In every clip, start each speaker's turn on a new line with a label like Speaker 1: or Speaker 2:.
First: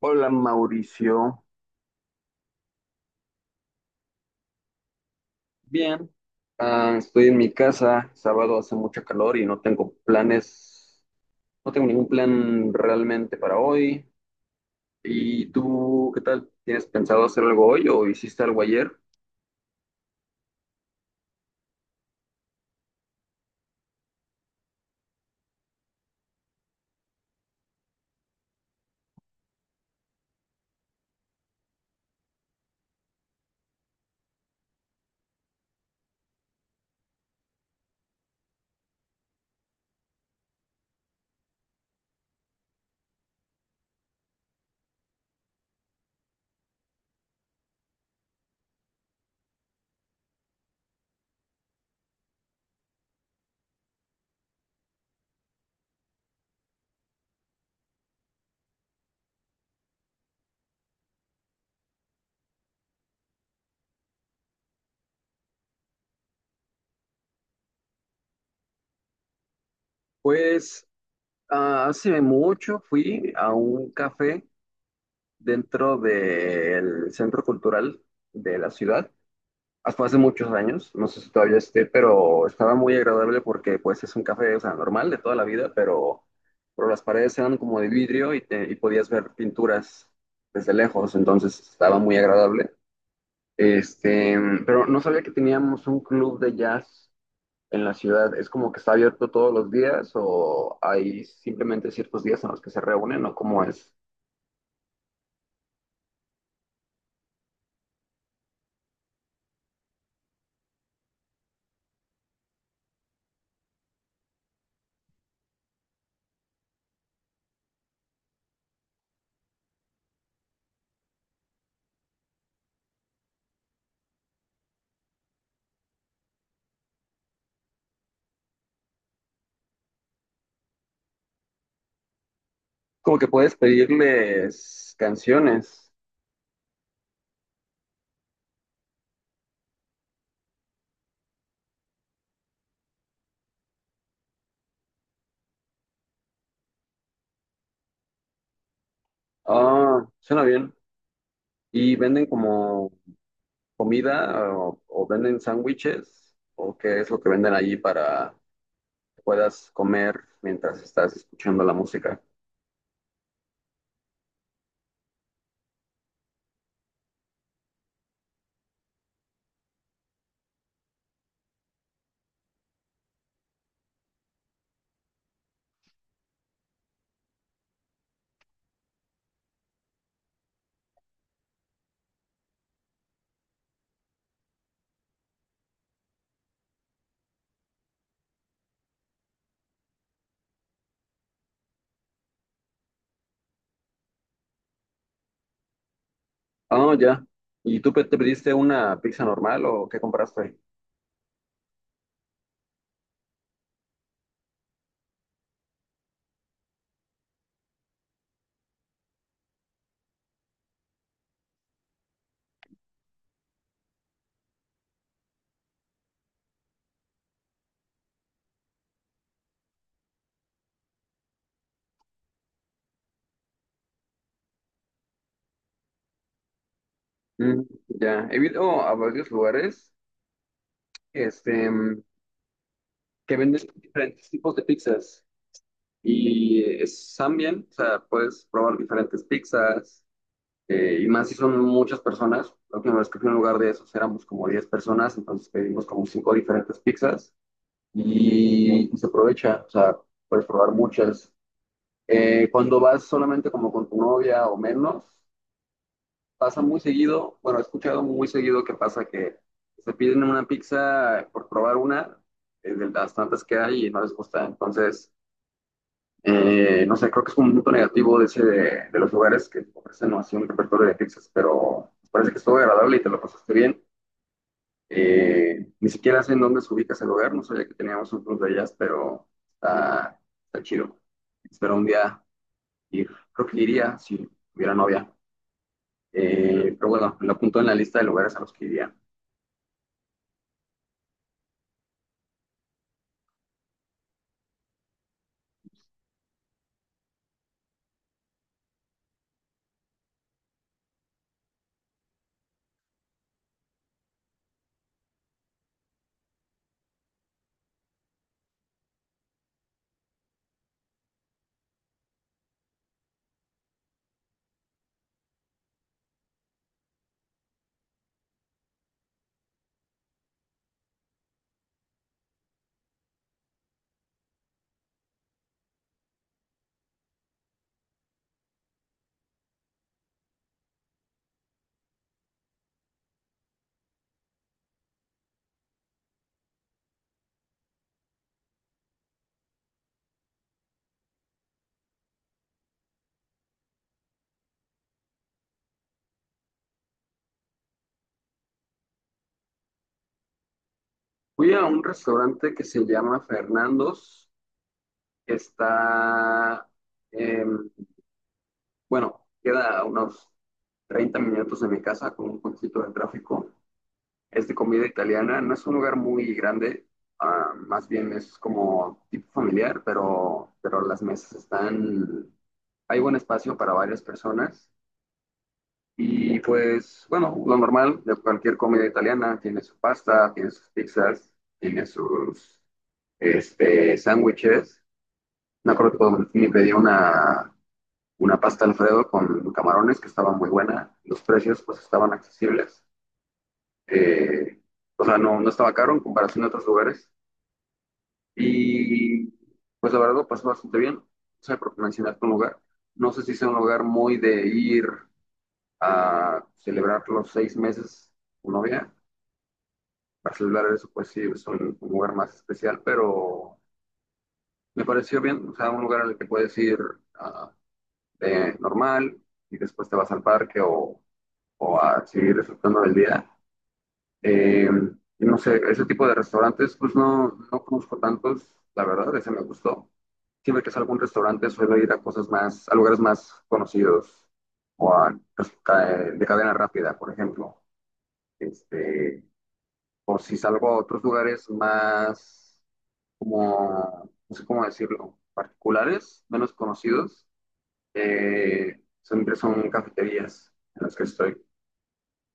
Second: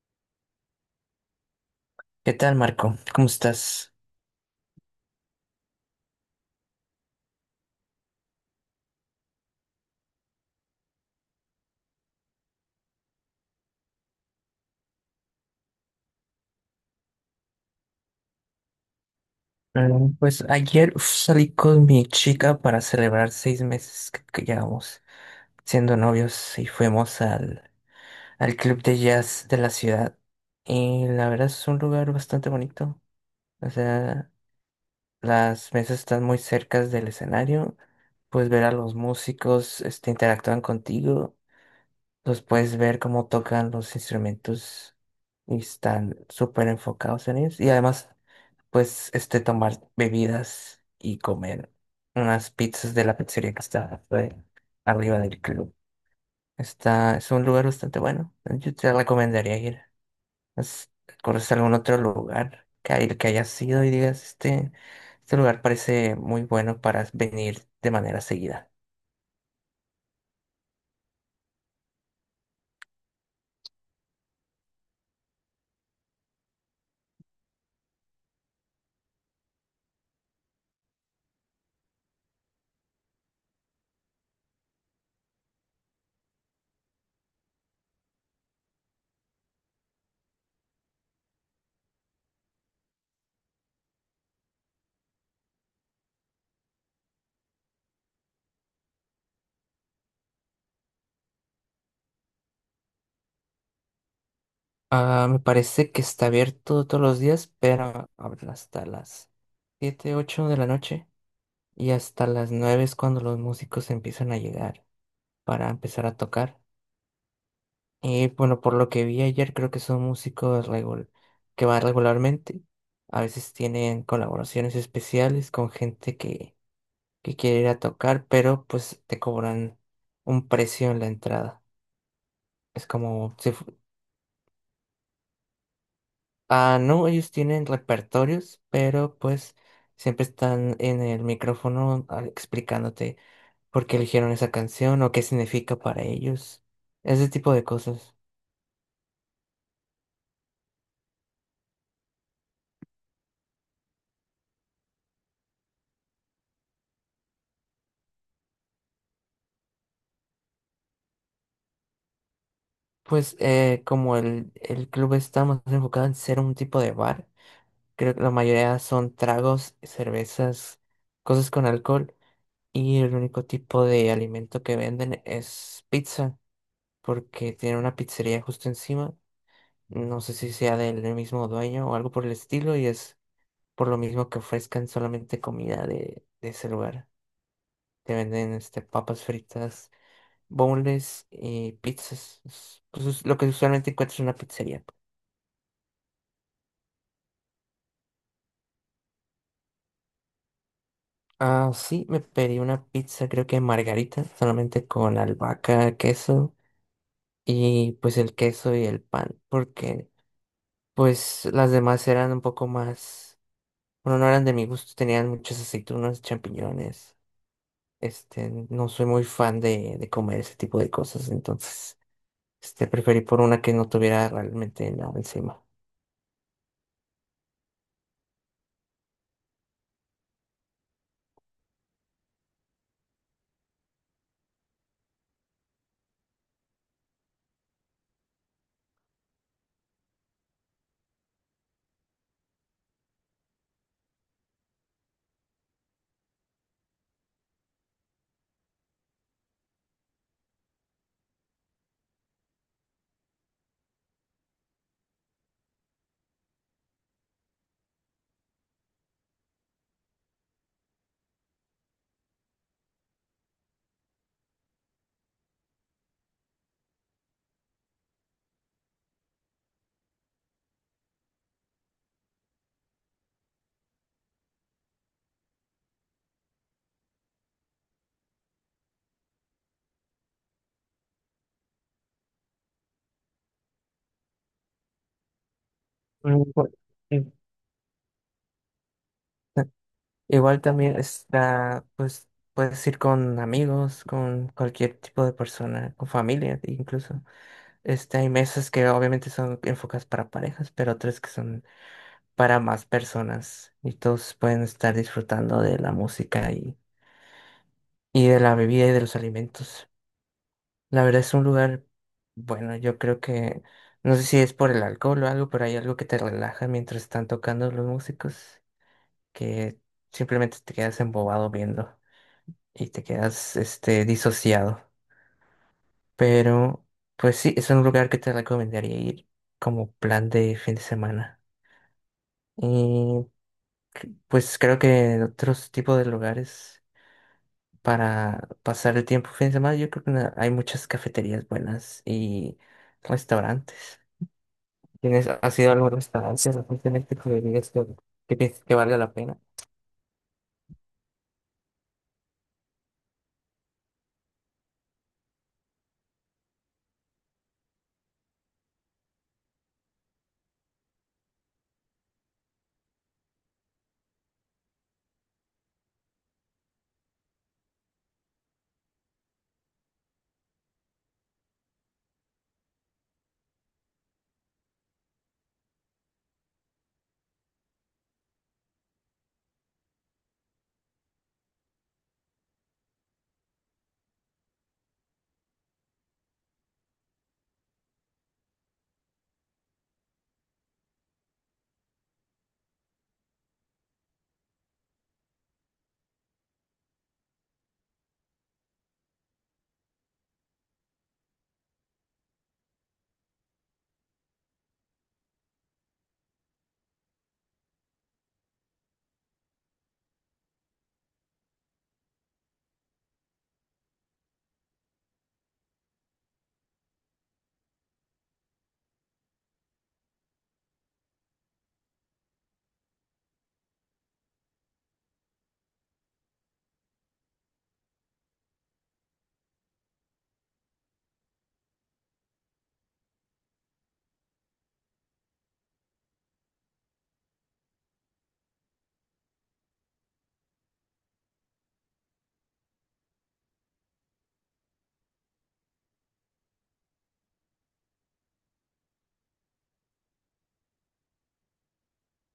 Speaker 1: Hola, Mauricio.
Speaker 2: ¿Qué tal, Marco? ¿Cómo estás?
Speaker 1: Bien, estoy en mi casa, sábado, hace mucho calor y no tengo planes, no tengo ningún plan realmente para hoy. ¿Y tú qué tal? ¿Tienes pensado hacer algo hoy o hiciste algo ayer?
Speaker 2: Pues ayer, uf, salí con mi chica para celebrar 6 meses que llevamos siendo novios y fuimos al al club de jazz de la ciudad. Y la verdad es un lugar bastante bonito. O sea, las mesas están muy cerca del escenario. Puedes ver a los músicos, este, interactúan contigo. Los puedes ver cómo tocan los instrumentos y están súper enfocados en ellos. Y además, pues, este, tomar bebidas y comer unas pizzas de la pizzería que está arriba del club. Está, es un lugar bastante bueno. Yo te recomendaría ir. ¿Has- ¿Conoces algún otro lugar que hayas ido y digas, este lugar parece muy bueno para venir de manera seguida?
Speaker 1: Pues hace mucho fui a un café dentro del centro cultural de la ciudad hasta hace muchos años, no sé si todavía esté, pero estaba muy agradable porque pues es un café, o sea, normal de toda la vida, pero las paredes eran como de vidrio y, y podías ver pinturas desde lejos, entonces estaba muy agradable. Este, pero no sabía que teníamos un club de jazz en la ciudad. ¿Es como que está abierto todos los días o hay simplemente ciertos días en los que se reúnen o cómo es?
Speaker 2: Ah, me parece que está abierto todos los días, pero abren hasta las 7 8 de la noche, y hasta las 9 es cuando los músicos empiezan a llegar para empezar a tocar. Y bueno, por lo que vi ayer, creo que son que van regularmente. A veces tienen colaboraciones especiales con gente que quiere ir a tocar, pero pues te cobran un precio en la entrada. Es
Speaker 1: Como que
Speaker 2: como si
Speaker 1: puedes
Speaker 2: fu-
Speaker 1: pedirles canciones.
Speaker 2: Ah, no, ellos tienen repertorios, pero pues siempre están en el micrófono, explicándote por qué eligieron esa canción o qué significa para ellos. Ese tipo de cosas.
Speaker 1: Ah, suena bien. Y venden como comida o venden sándwiches o qué es lo que venden allí para que puedas comer mientras estás escuchando la música.
Speaker 2: Pues, como el club está más enfocado en ser un tipo de bar, creo que la mayoría son tragos, cervezas, cosas con alcohol. Y el único tipo de alimento que venden es pizza, porque tiene una pizzería justo encima. No sé si sea del mismo dueño o algo por el estilo, y es por lo mismo que ofrezcan solamente comida de ese lugar. Te venden, este, papas fritas, boneless y pizzas. Pues es lo que usualmente encuentras en una pizzería.
Speaker 1: Ah, ya. ¿Y tú te pediste una pizza normal o qué compraste?
Speaker 2: Ah, sí, me pedí una pizza, creo que margarita, solamente con albahaca, queso y pues el queso y el pan, porque pues las demás eran un poco más, bueno, no eran de mi gusto, tenían muchas aceitunas, champiñones. Este, no soy muy fan de comer ese tipo de cosas, entonces, este, preferí por una que no tuviera realmente nada encima.
Speaker 1: Mm, ya. He ido a varios lugares este, mm, que venden diferentes tipos de pizzas y están bien, o sea, puedes probar diferentes pizzas. Eh, y más si son muchas personas, la última vez que fui a un lugar de esos éramos como 10 personas, entonces pedimos como 5 diferentes pizzas y se aprovecha, o sea, puedes probar muchas. Cuando vas solamente como con tu novia o menos, pasa muy seguido, bueno, he escuchado muy seguido que pasa que se piden una pizza por probar una, de las tantas que hay y no les gusta. Entonces, no sé, creo que es un punto negativo de ese de los lugares que ofrecen así un repertorio de pizzas, pero parece que estuvo agradable y te lo pasaste bien. Ni siquiera sé en dónde se ubica ese lugar, no sabía que teníamos un club de jazz, pero está, está chido. Espero un día ir. Creo que iría si hubiera novia.
Speaker 2: Mm, por-
Speaker 1: Pero bueno,
Speaker 2: eh,
Speaker 1: lo apunto en la lista de lugares a los que iría.
Speaker 2: ta- Igual también está, pues, puedes ir con amigos, con cualquier tipo de persona, con familia incluso. Este, hay mesas que obviamente son enfocadas para parejas, pero otras que son para más personas y todos pueden estar disfrutando de la música, y de la bebida y de los alimentos. La verdad es un lugar, bueno, yo creo que, no sé si es por el alcohol o algo, pero hay algo que te relaja mientras están tocando los músicos, que simplemente te quedas embobado viendo y te quedas, este, disociado. Pero, pues sí, es un lugar que te recomendaría ir como plan de fin de semana. Y pues creo que otros tipos de lugares para pasar el tiempo fin de semana. Yo creo que hay muchas cafeterías buenas y restaurantes. ¿Tienes, has ido a algún restaurante recientemente que digas que piensas que valga la pena?
Speaker 1: Fui a un restaurante que se llama Fernando's, que está, eh, bueno, queda a unos 30 minutos de mi casa con un poquito de tráfico. Es de comida italiana. No es un lugar muy grande, ah, más bien es como tipo familiar, pero las mesas están, hay buen espacio para varias personas. Y pues, bueno, lo normal de cualquier comida italiana, tiene su pasta, tiene sus pizzas, tiene sus sándwiches. Me acuerdo que me pedí una pasta Alfredo con camarones que estaba muy buena. Los precios pues estaban accesibles. Eh, o sea, no estaba caro en comparación a otros lugares. Y pues la verdad lo pasé bastante bien. O sea, porque mencionaste un lugar. No sé si sea un lugar muy de ir a celebrar los 6 meses con novia. Para celebrar eso, pues sí, es un lugar más especial, pero me pareció bien. O sea, un lugar al que puedes ir ah, de normal y después te vas al parque o a seguir disfrutando del día. Eh, y no sé, ese tipo de restaurantes, pues no conozco tantos, la verdad, ese me gustó. Siempre que salgo a un restaurante suelo ir a cosas más, a lugares más conocidos o a, pues, de cadena rápida, por ejemplo. Este, o si salgo a otros lugares más como, no sé cómo decirlo, particulares, menos conocidos, siempre son cafeterías en las que estoy.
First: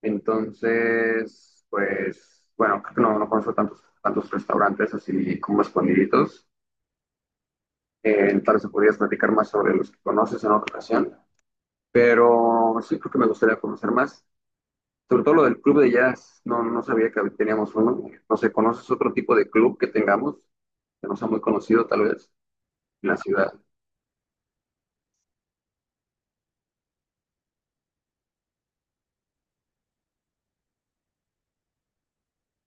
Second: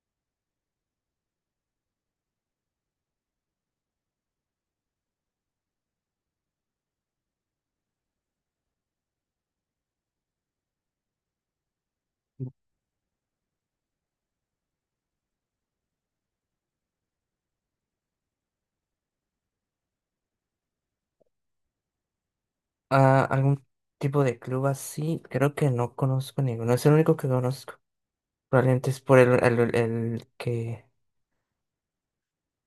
Speaker 1: Entonces, pues, bueno, creo que no conozco tantos restaurantes así como escondiditos. Tal vez podrías platicar más sobre los que conoces en otra ocasión. Pero sí creo que me gustaría conocer más. Sobre todo lo del club de jazz, no sabía que teníamos uno. No sé, ¿conoces otro tipo de club que tengamos? Que no sea muy conocido, tal vez en la
Speaker 2: Ah,
Speaker 1: ciudad.
Speaker 2: ¿algún tipo de club así? Creo que no conozco ninguno. Es el único que conozco. Probablemente es por el que...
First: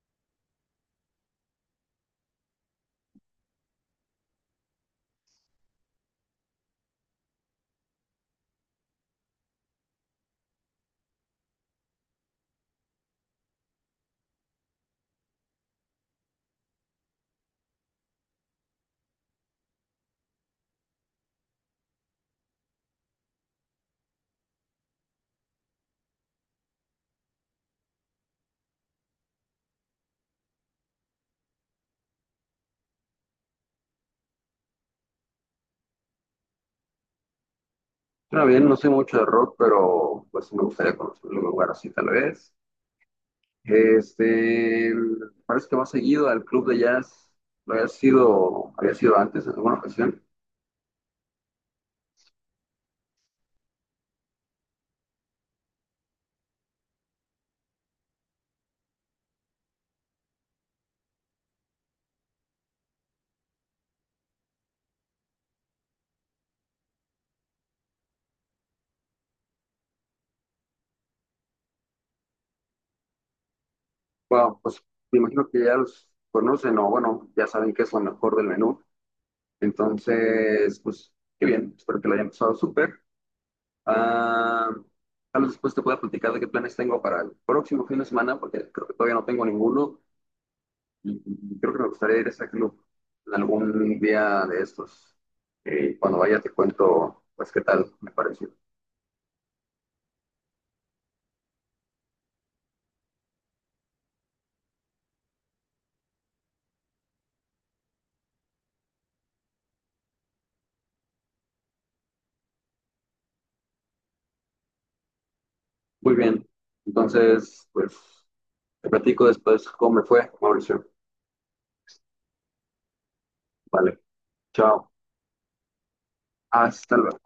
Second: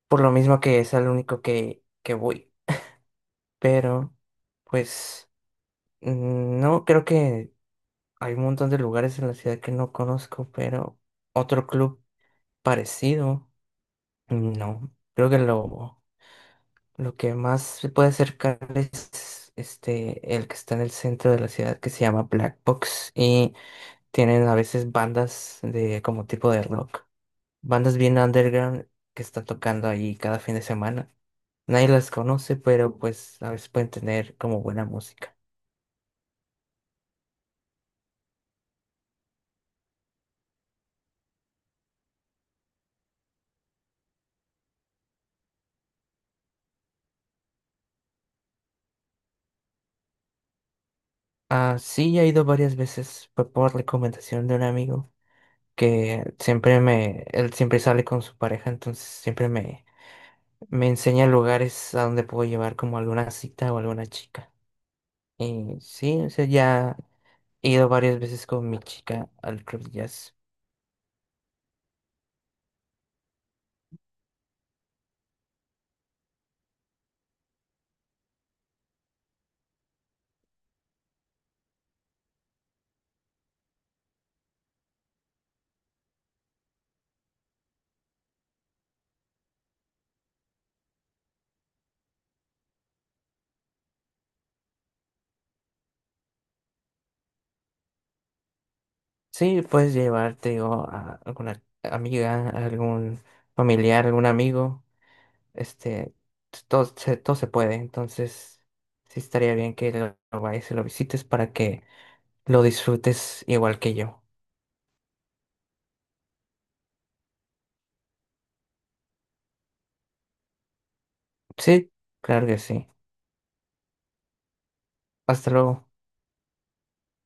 Speaker 2: Por lo mismo que es el único que voy. Pero, pues, mm, no, creo que hay un montón de lugares en la ciudad que no conozco, pero otro club. Parecido, no. Creo que lo que más se puede acercar es este, el que está en el centro de la ciudad que se llama Black Box, y tienen a veces bandas de como tipo de rock. Bandas bien underground que están tocando ahí cada fin de semana. Nadie las conoce, pero pues a veces pueden tener como buena música.
Speaker 1: Suena bien, no sé mucho de rock, pero pues sí me gustaría conocer un lugar así tal vez. Este, Parece que va seguido al club de jazz. Había sido antes en alguna ocasión.
Speaker 2: Ah, sí, he ido varias veces, fue por recomendación de un amigo que él siempre sale con su pareja, entonces siempre me enseña lugares a donde puedo llevar como alguna cita o alguna chica. Y sí, o sea, ya he ido varias veces con mi chica al club de jazz.
Speaker 1: Bueno, pues me imagino que ya los conocen o bueno, ya saben qué es lo mejor del menú. Entonces, pues, qué bien, espero que lo hayan pasado súper. Ah, tal vez después te pueda platicar de qué planes tengo para el próximo fin de semana, porque creo que todavía no tengo ninguno y creo que me gustaría ir a ese club en algún día de estos. Cuando vaya te cuento, pues, qué tal me pareció.
Speaker 2: Sí, puedes llevarte o a alguna amiga, a algún familiar, algún amigo. Este, todo se puede. Entonces, sí estaría bien que lo vayas y lo visites para que lo disfrutes igual que yo.
Speaker 1: Muy bien, entonces, pues, te platico después cómo me fue, Mauricio.
Speaker 2: Sí, claro que sí.
Speaker 1: Vale, chao,
Speaker 2: Hasta luego.
Speaker 1: hasta luego.